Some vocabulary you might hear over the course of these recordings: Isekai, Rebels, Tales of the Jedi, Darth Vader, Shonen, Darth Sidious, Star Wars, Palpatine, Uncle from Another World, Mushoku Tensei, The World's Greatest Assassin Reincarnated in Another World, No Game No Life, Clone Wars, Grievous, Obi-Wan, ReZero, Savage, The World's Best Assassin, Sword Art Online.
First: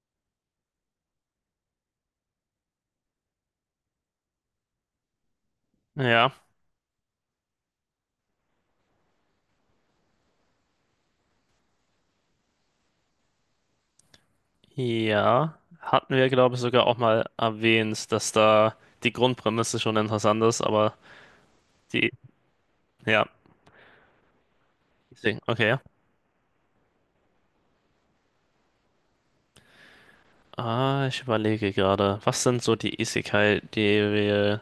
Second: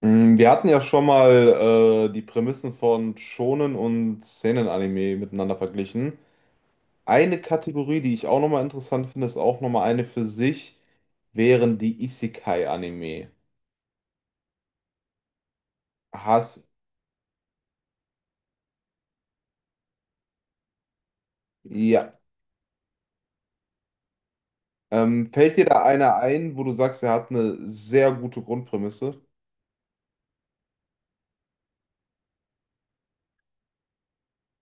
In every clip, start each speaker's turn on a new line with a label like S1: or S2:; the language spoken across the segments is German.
S1: Wir hatten ja schon mal die Prämissen von Shonen und Seinen-Anime miteinander verglichen.
S2: Ja,
S1: Eine Kategorie, die ich auch nochmal interessant finde, ist auch nochmal eine für sich, wären die Isekai-Anime.
S2: ja. Hatten wir, glaube ich,
S1: Hast,
S2: sogar auch mal erwähnt, dass da die Grundprämisse schon interessant ist, aber die,
S1: ja.
S2: ja,
S1: Fällt dir
S2: okay.
S1: da einer ein, wo du sagst, er hat eine sehr gute Grundprämisse?
S2: Ich überlege gerade, was sind so die Isekai, die wir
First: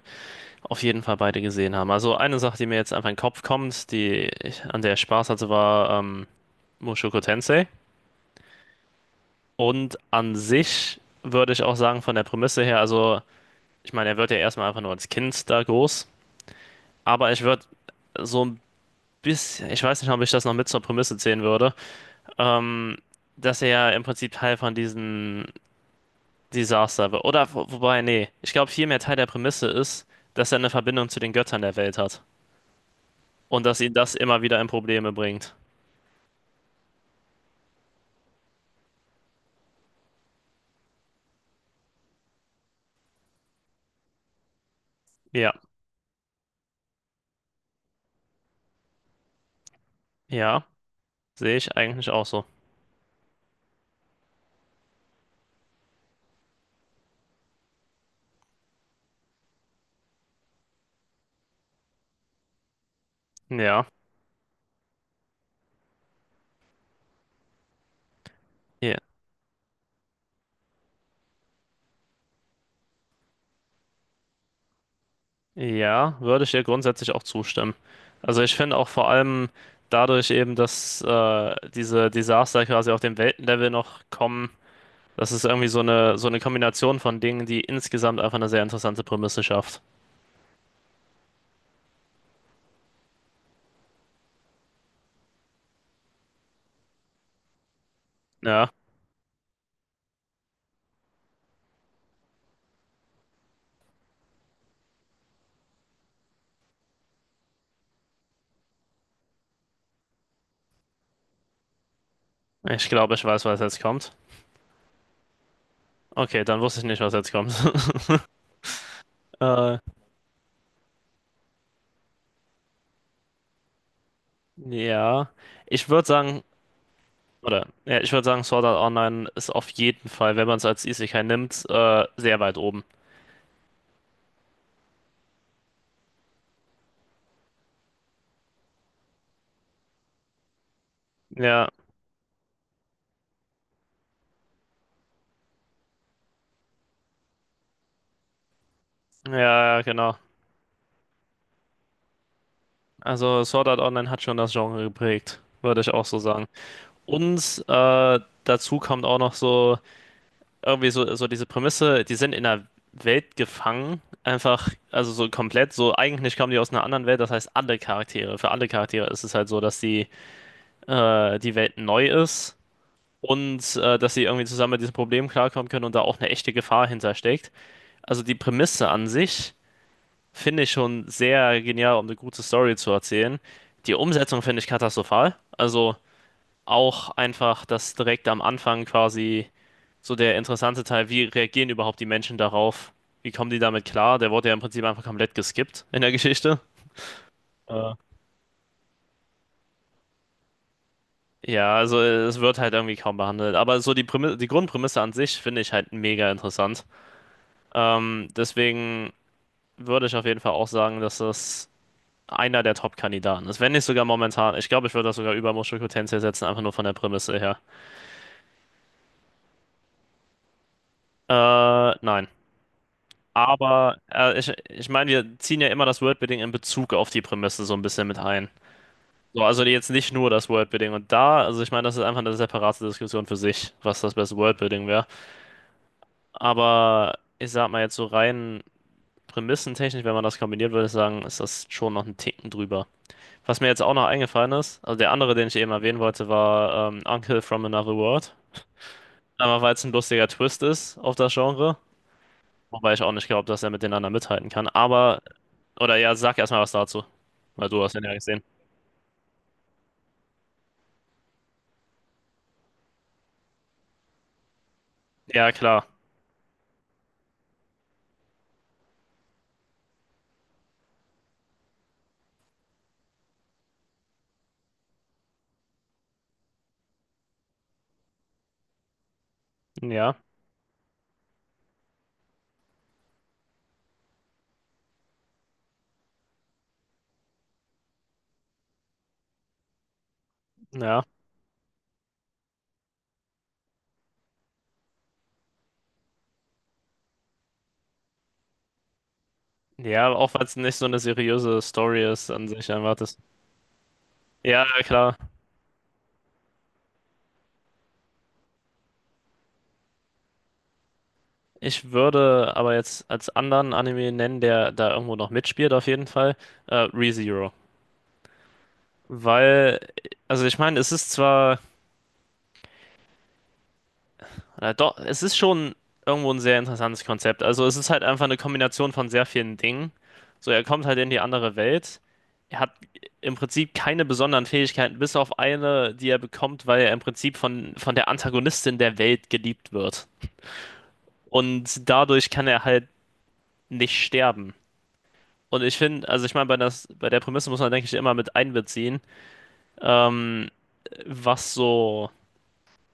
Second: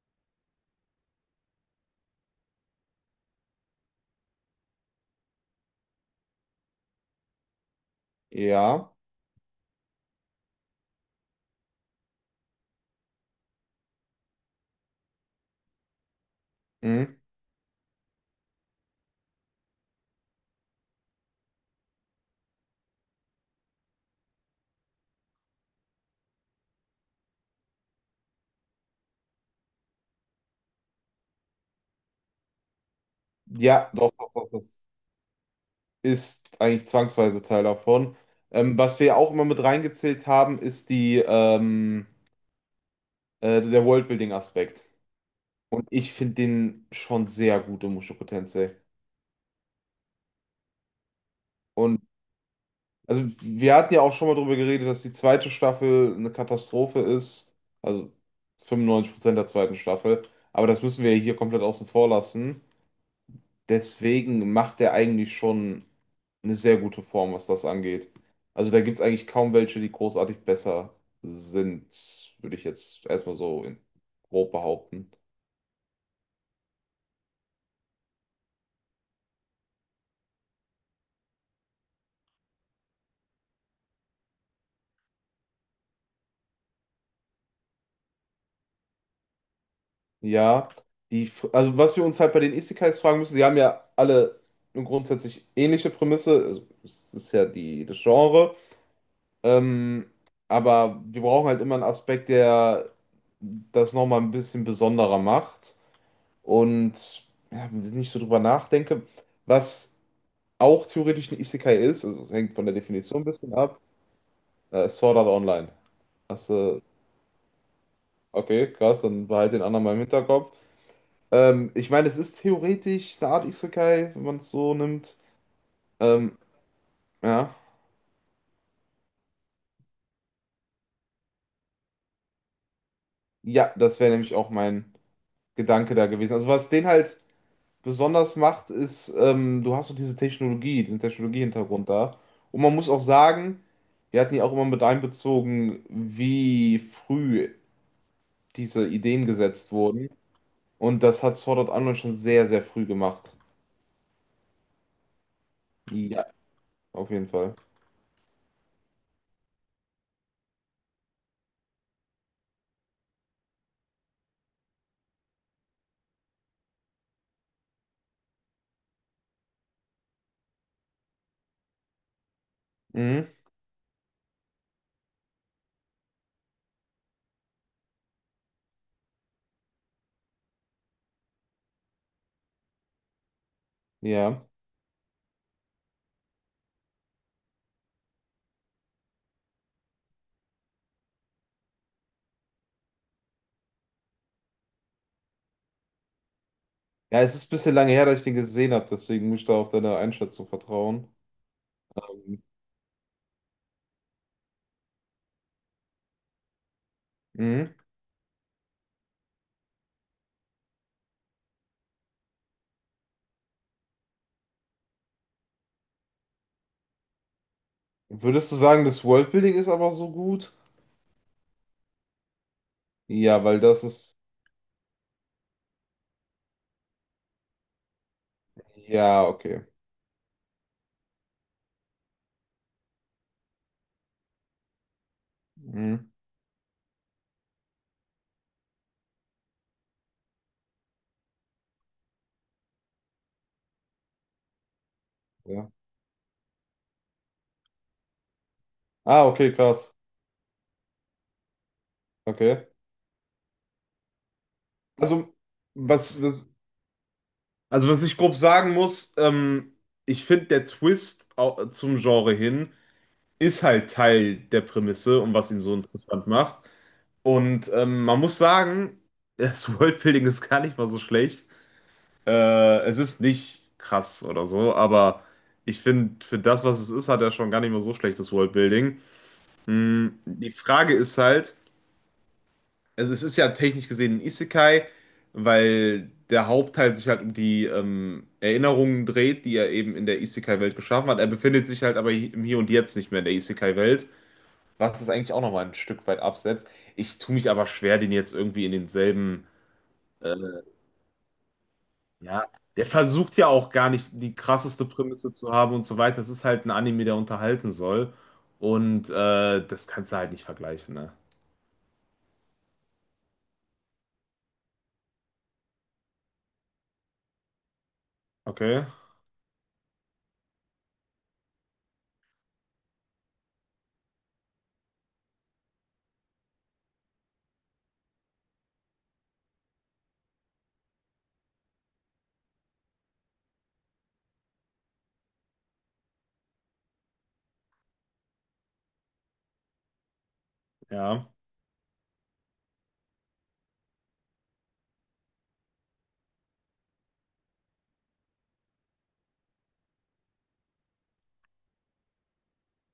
S2: auf jeden Fall beide gesehen haben? Also eine Sache, die mir jetzt einfach in den Kopf kommt, an der ich Spaß hatte, war Mushoku Tensei.
S1: Ja.
S2: Und an sich würde ich auch sagen, von der Prämisse her, also ich meine, er wird ja erstmal einfach nur als Kind da groß,
S1: Mhm.
S2: aber ich würde so ein ich weiß nicht, ob ich das noch mit zur Prämisse zählen würde, ähm, dass er ja im Prinzip Teil von diesem Desaster wird. Oder, wobei, nee, ich glaube, vielmehr Teil der Prämisse ist, dass er eine Verbindung zu den Göttern der Welt hat. Und dass
S1: Ja,
S2: ihn
S1: doch,
S2: das
S1: doch,
S2: immer
S1: doch,
S2: wieder in
S1: das
S2: Probleme bringt.
S1: ist eigentlich zwangsweise Teil davon. Was wir auch immer mit reingezählt haben, ist der Worldbuilding-Aspekt.
S2: Ja,
S1: Und ich finde den schon sehr gut in Mushoku Tensei.
S2: ja, sehe ich
S1: Und
S2: eigentlich auch so.
S1: also wir hatten ja auch schon mal darüber geredet, dass die zweite Staffel eine Katastrophe ist. Also 95% der zweiten Staffel. Aber das müssen wir ja hier komplett außen vor lassen.
S2: Ja,
S1: Deswegen macht er eigentlich schon eine sehr gute Form, was das angeht. Also da
S2: ja,
S1: gibt es eigentlich kaum welche, die großartig besser sind, würde ich jetzt erstmal so in grob behaupten.
S2: ja, würde ich dir grundsätzlich auch zustimmen. Also ich finde auch vor allem dadurch eben, dass diese Desaster quasi auf dem Weltenlevel noch kommen. Das ist irgendwie so eine Kombination von Dingen, die insgesamt einfach eine sehr interessante Prämisse schafft.
S1: Ja, also was wir uns halt bei den Isekais fragen müssen, sie haben ja alle eine grundsätzlich ähnliche Prämisse, also es ist ja die, das Genre,
S2: Ja,
S1: ähm, aber wir brauchen halt immer einen Aspekt, der das nochmal ein bisschen besonderer macht und ja, wenn ich nicht so drüber nachdenke, was auch theoretisch ein Isekai ist, also hängt von der
S2: ich glaube,
S1: Definition
S2: ich
S1: ein
S2: weiß,
S1: bisschen
S2: was jetzt
S1: ab,
S2: kommt.
S1: Sword Art Online.
S2: Okay,
S1: Hast
S2: dann wusste
S1: du,
S2: ich nicht, was jetzt kommt.
S1: okay, krass, dann behalt den
S2: äh,
S1: anderen mal im Hinterkopf. Ich meine, es ist theoretisch eine Art Isekai, wenn man es so nimmt.
S2: ja, ich würde
S1: Ähm,
S2: sagen,
S1: ja.
S2: ja, ich würde sagen, Sword Art Online ist auf jeden Fall, wenn man es als Isekai nimmt, sehr weit oben.
S1: Ja, das wäre nämlich auch mein Gedanke da gewesen. Also was den halt besonders macht, ist, du hast so diese Technologie, diesen
S2: Ja,
S1: Technologiehintergrund da. Und man muss auch sagen, wir hatten ja auch immer mit einbezogen, wie früh diese Ideen gesetzt
S2: ja, ja,
S1: wurden.
S2: genau.
S1: Und das hat Sword Art Online schon sehr, sehr früh gemacht.
S2: Also Sword Art Online hat schon das Genre geprägt, würde ich auch so
S1: Ja,
S2: sagen.
S1: auf jeden Fall.
S2: Und dazu kommt auch noch so diese Prämisse, die sind in einer Welt gefangen, einfach, also so komplett, so eigentlich kommen die aus einer anderen Welt, das heißt alle Charaktere, für alle Charaktere ist es halt so, die Welt neu ist
S1: Mhm.
S2: und dass sie irgendwie zusammen mit diesem Problem klarkommen können und da auch eine echte Gefahr hintersteckt. Also die Prämisse an sich finde ich schon sehr genial, um eine gute Story zu erzählen. Die Umsetzung
S1: Ja.
S2: finde ich katastrophal, also auch einfach, dass direkt am Anfang quasi so der interessante Teil, wie reagieren überhaupt die Menschen darauf? Wie kommen die damit klar? Der wurde ja im Prinzip einfach komplett geskippt in der Geschichte.
S1: Ja, es ist ein bisschen lange her, dass ich den gesehen habe, deswegen muss ich da auf deine Einschätzung vertrauen.
S2: Ja, also es wird halt irgendwie kaum behandelt. Aber so die Prämisse, die Grundprämisse an sich finde ich halt mega interessant.
S1: Mhm.
S2: Deswegen würde ich auf jeden Fall auch sagen, dass das einer der Top-Kandidaten ist. Wenn nicht sogar momentan. Ich glaube, ich würde das sogar über Mushoku Tensei setzen, einfach nur von der Prämisse her.
S1: Würdest du sagen, das Worldbuilding ist aber so gut?
S2: Nein.
S1: Ja, weil das
S2: Aber
S1: ist.
S2: ich meine, wir ziehen ja immer das Worldbuilding in Bezug auf die Prämisse so ein bisschen mit ein.
S1: Ja,
S2: So, also
S1: okay.
S2: jetzt nicht nur das Worldbuilding. Und da, also ich meine, das ist einfach eine separate Diskussion für sich, was das beste Worldbuilding wäre.
S1: Mhm.
S2: Aber ich sag mal jetzt so rein prämissentechnisch, wenn man das kombiniert, würde ich sagen, ist das schon noch einen Ticken drüber. Was mir jetzt auch noch eingefallen ist, also der andere, den ich
S1: Ja.
S2: eben erwähnen wollte, war Uncle from Another World.
S1: Ah, okay,
S2: Einmal, weil es ein
S1: krass.
S2: lustiger Twist ist auf das Genre.
S1: Okay.
S2: Wobei ich auch nicht glaube, dass er mit den anderen mithalten kann. Aber,
S1: Also,
S2: oder ja,
S1: was,
S2: sag
S1: was,
S2: erstmal was dazu. Weil du
S1: also
S2: hast
S1: was
S2: ihn ja
S1: ich grob
S2: gesehen.
S1: sagen muss, ich finde, zum Genre hin ist halt Teil der Prämisse und was
S2: Ja,
S1: ihn so
S2: klar.
S1: interessant macht. Und man muss sagen, das Worldbuilding ist gar nicht mal so schlecht. Es ist nicht krass oder so, aber ich finde, für das, was es ist, hat er schon gar nicht mal so schlechtes Worldbuilding.
S2: Ja,
S1: Hm, die Frage ist halt, also es ist ja technisch gesehen ein Isekai, weil der Hauptteil sich halt um die Erinnerungen dreht, die er eben in der Isekai-Welt
S2: ja.
S1: geschaffen hat. Er befindet sich halt aber im Hier und Jetzt nicht mehr in der Isekai-Welt, was es eigentlich auch nochmal ein Stück weit absetzt. Ich tue mich aber schwer, den jetzt irgendwie in denselben
S2: Ja, auch
S1: äh,
S2: weil es nicht so eine seriöse Story ist
S1: ja,
S2: an sich
S1: der
S2: einfach das.
S1: versucht ja auch gar nicht die
S2: Ja,
S1: krasseste
S2: klar.
S1: Prämisse zu haben und so weiter. Es ist halt ein Anime, der unterhalten soll. Und das kannst du halt nicht vergleichen, ne?
S2: Ich würde aber jetzt als anderen Anime nennen, der da irgendwo noch mitspielt, auf jeden Fall, ReZero.
S1: Okay,
S2: Weil, also ich meine, doch, es ist schon irgendwo ein sehr interessantes Konzept. Also es ist halt einfach eine Kombination von sehr vielen Dingen. So, er kommt halt in die andere Welt. Er hat im Prinzip keine besonderen Fähigkeiten, bis auf eine, die er bekommt, weil er im Prinzip von der Antagonistin der Welt geliebt wird.
S1: ja.
S2: Und dadurch kann er halt nicht sterben. Und ich finde, also ich meine, bei der Prämisse muss man, denke ich, immer mit einbeziehen, ähm, was so,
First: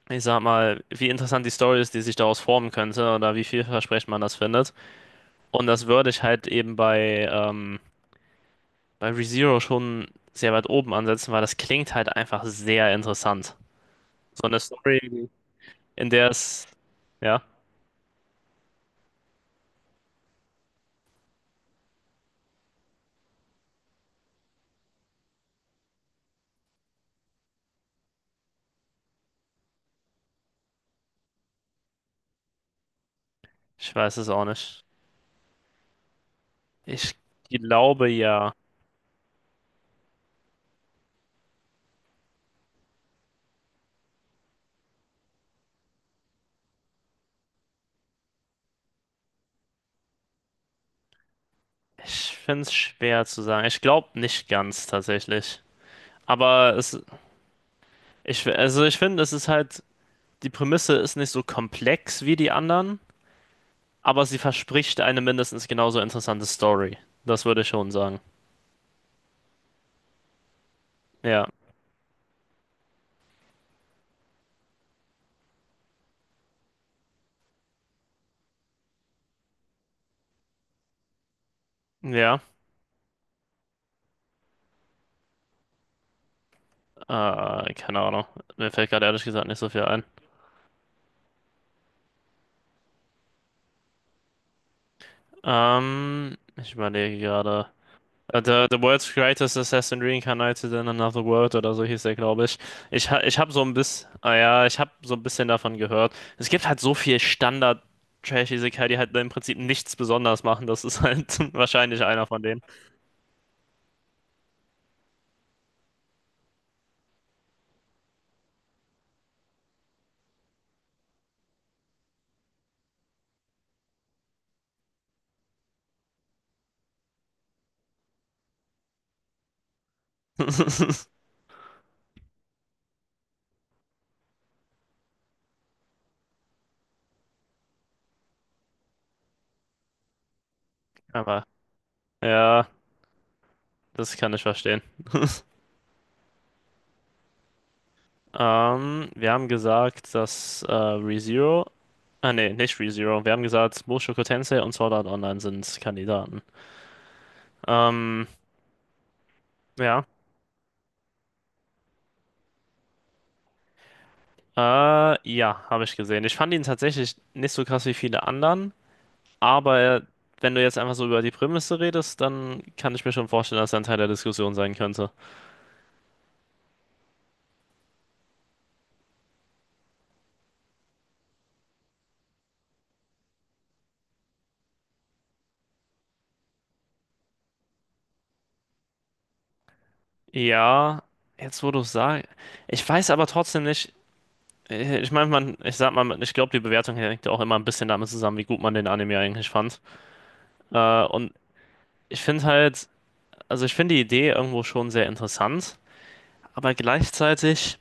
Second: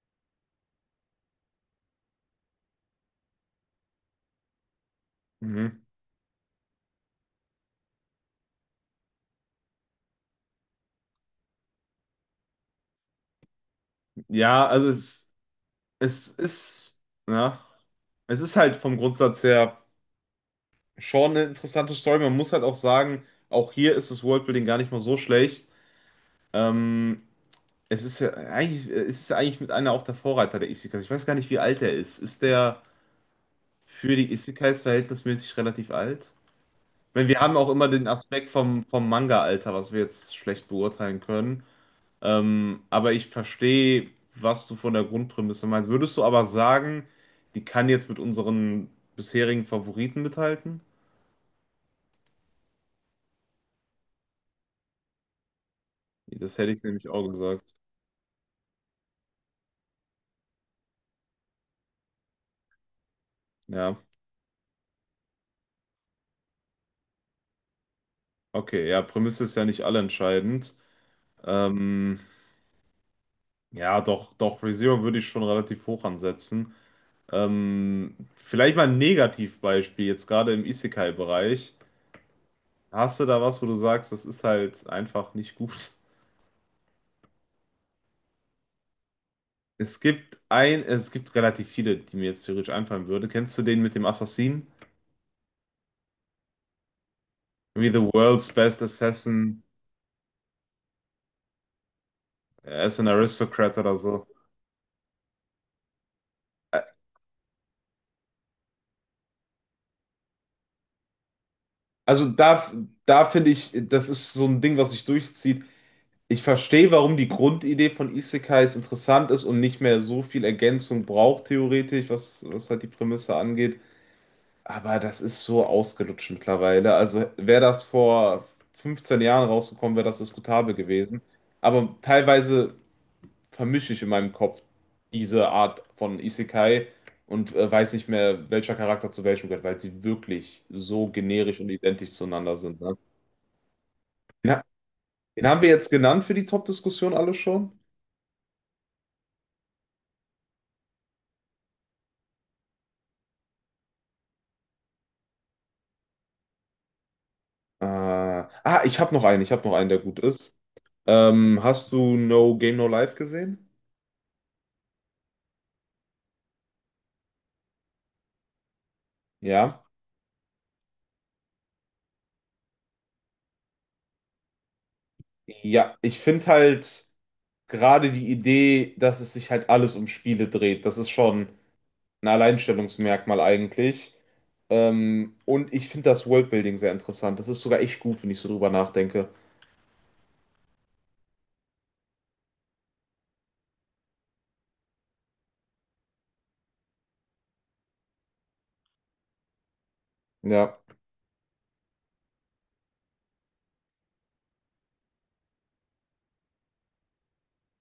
S2: ich sag mal, wie interessant die Story ist, die sich daraus formen könnte oder wie vielversprechend man das findet. Und
S1: Mhm.
S2: das würde ich halt eben bei ReZero schon sehr weit oben ansetzen, weil das klingt halt einfach sehr interessant. So eine
S1: Ja,
S2: Story, in
S1: es
S2: der es,
S1: ist,
S2: ja,
S1: ja, es ist halt vom Grundsatz her schon eine interessante Story. Man muss halt auch sagen, auch hier ist das Worldbuilding gar nicht mal so schlecht. Ähm, es ist ja eigentlich mit einer auch der Vorreiter der Isekais. Ich weiß gar nicht, wie alt er ist. Ist der.
S2: ich
S1: Für
S2: weiß es
S1: die
S2: auch
S1: Isekais
S2: nicht.
S1: verhältnismäßig relativ alt.
S2: Ich
S1: Wenn wir haben auch immer
S2: glaube
S1: den Aspekt
S2: ja.
S1: vom Manga-Alter, was wir jetzt schlecht beurteilen können. Aber ich verstehe, was du von der Grundprämisse meinst. Würdest du aber sagen, die kann jetzt mit unseren bisherigen Favoriten mithalten?
S2: Ich finde es schwer zu sagen. Ich glaube nicht ganz tatsächlich.
S1: Nee, das hätte
S2: Aber
S1: ich
S2: es,
S1: nämlich auch gesagt.
S2: also ich finde, es ist halt, die Prämisse ist nicht so komplex wie die anderen,
S1: Ja,
S2: aber sie verspricht eine mindestens genauso interessante Story. Das würde ich schon sagen.
S1: okay, ja, Prämisse ist ja nicht allentscheidend.
S2: Ja,
S1: Ähm, ja, doch, doch, ReZero würde ich schon relativ hoch ansetzen. Vielleicht mal ein Negativbeispiel, jetzt gerade im Isekai-Bereich.
S2: ja.
S1: Hast du da was, wo du sagst, das ist halt einfach nicht gut?
S2: Keine Ahnung. Mir fällt gerade ehrlich gesagt nicht so viel ein.
S1: Es gibt relativ viele, die mir jetzt theoretisch einfallen würde. Kennst du den mit dem Assassinen?
S2: Ich überlege gerade.
S1: Wie The World's
S2: The
S1: Best
S2: World's Greatest
S1: Assassin,
S2: Assassin Reincarnated in Another World oder so hieß der, glaube ich.
S1: er ist ein
S2: Ich habe so ein
S1: Aristocrat oder
S2: bisschen,
S1: so.
S2: ah ja, ich habe so ein bisschen davon gehört. Es gibt halt
S1: Ä-
S2: so viel Standard-Trash-Isekai, die halt im Prinzip nichts besonders machen. Das ist halt wahrscheinlich einer
S1: Also
S2: von denen.
S1: da, da finde ich, das ist so ein Ding, was sich durchzieht. Ich verstehe, warum die Grundidee von Isekais interessant ist und nicht mehr so viel Ergänzung braucht, theoretisch, was halt die Prämisse angeht. Aber das ist so ausgelutscht mittlerweile. Also wäre das vor 15 Jahren rausgekommen, wäre das diskutabel gewesen. Aber teilweise vermische ich in meinem Kopf diese Art von Isekai und weiß nicht mehr, welcher Charakter zu welchem gehört, weil sie wirklich so
S2: Aber
S1: generisch und identisch zueinander
S2: ja,
S1: sind. Ne?
S2: das kann ich
S1: Den, ha-
S2: verstehen.
S1: den haben wir jetzt genannt für die Top-Diskussion alle schon.
S2: Wir haben gesagt, ah nee, nicht ReZero. Wir haben gesagt, Mushoku Tensei und Sword Art Online sind Kandidaten. Ähm,
S1: Ah, ich habe noch einen, der
S2: ja.
S1: gut ist. Hast du No Game No Life gesehen?
S2: Äh, ja, habe ich gesehen. Ich fand ihn tatsächlich nicht so krass wie viele anderen, aber
S1: Ja.
S2: wenn du jetzt einfach so über die Prämisse redest, dann kann ich mir schon vorstellen, dass er ein Teil der Diskussion sein könnte.
S1: Ja, ich finde halt gerade die Idee, dass es sich halt alles um Spiele dreht, das ist schon ein Alleinstellungsmerkmal eigentlich. Und ich finde das Worldbuilding sehr interessant. Das ist sogar echt gut, wenn ich so drüber nachdenke.
S2: Ja, jetzt wo du es sagst, ich weiß aber trotzdem nicht. Ich meine, man, ich sag mal, ich glaube, die Bewertung hängt ja auch immer ein bisschen damit zusammen, wie gut man den Anime eigentlich fand.
S1: Ja.
S2: Und ich finde halt, also ich finde die Idee irgendwo schon sehr interessant, aber gleichzeitig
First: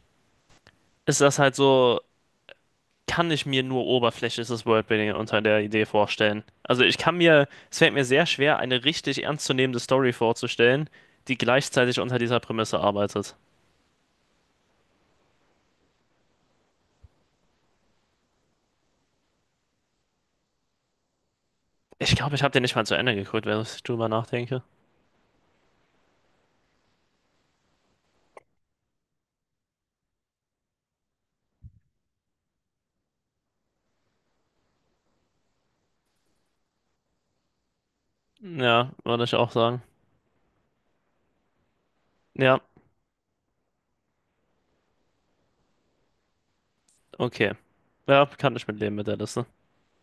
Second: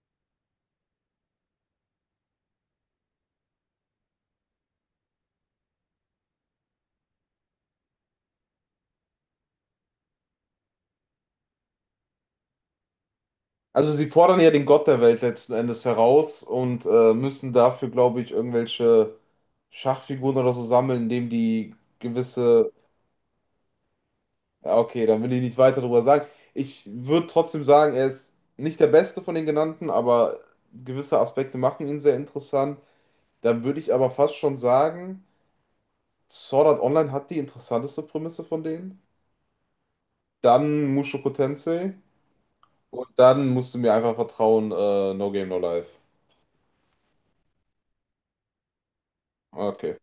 S2: ist das halt so. Kann ich mir nur oberflächliches Worldbuilding unter der Idee vorstellen. Also es fällt mir sehr schwer, eine richtig ernstzunehmende Story vorzustellen, die gleichzeitig unter dieser Prämisse arbeitet.
S1: Also sie fordern ja den Gott der Welt letzten Endes heraus und müssen dafür, glaube ich, irgendwelche Schachfiguren oder so sammeln, indem die
S2: Ich glaube, ich habe den
S1: gewisse...
S2: nicht mal zu Ende geguckt, wenn ich drüber nachdenke.
S1: Ja, okay, dann will ich nicht weiter drüber sagen. Ich würde trotzdem sagen, er ist nicht der Beste von den genannten, aber gewisse Aspekte machen ihn sehr interessant. Dann würde ich aber fast schon sagen, Sword Art Online hat die interessanteste Prämisse von
S2: Ja,
S1: denen.
S2: würde ich auch sagen.
S1: Dann Mushoku Tensei.
S2: Ja,
S1: Und dann musst du mir einfach vertrauen, No Game, No Life.
S2: okay. Ja, kann ich mitleben mit der Liste.
S1: Okay.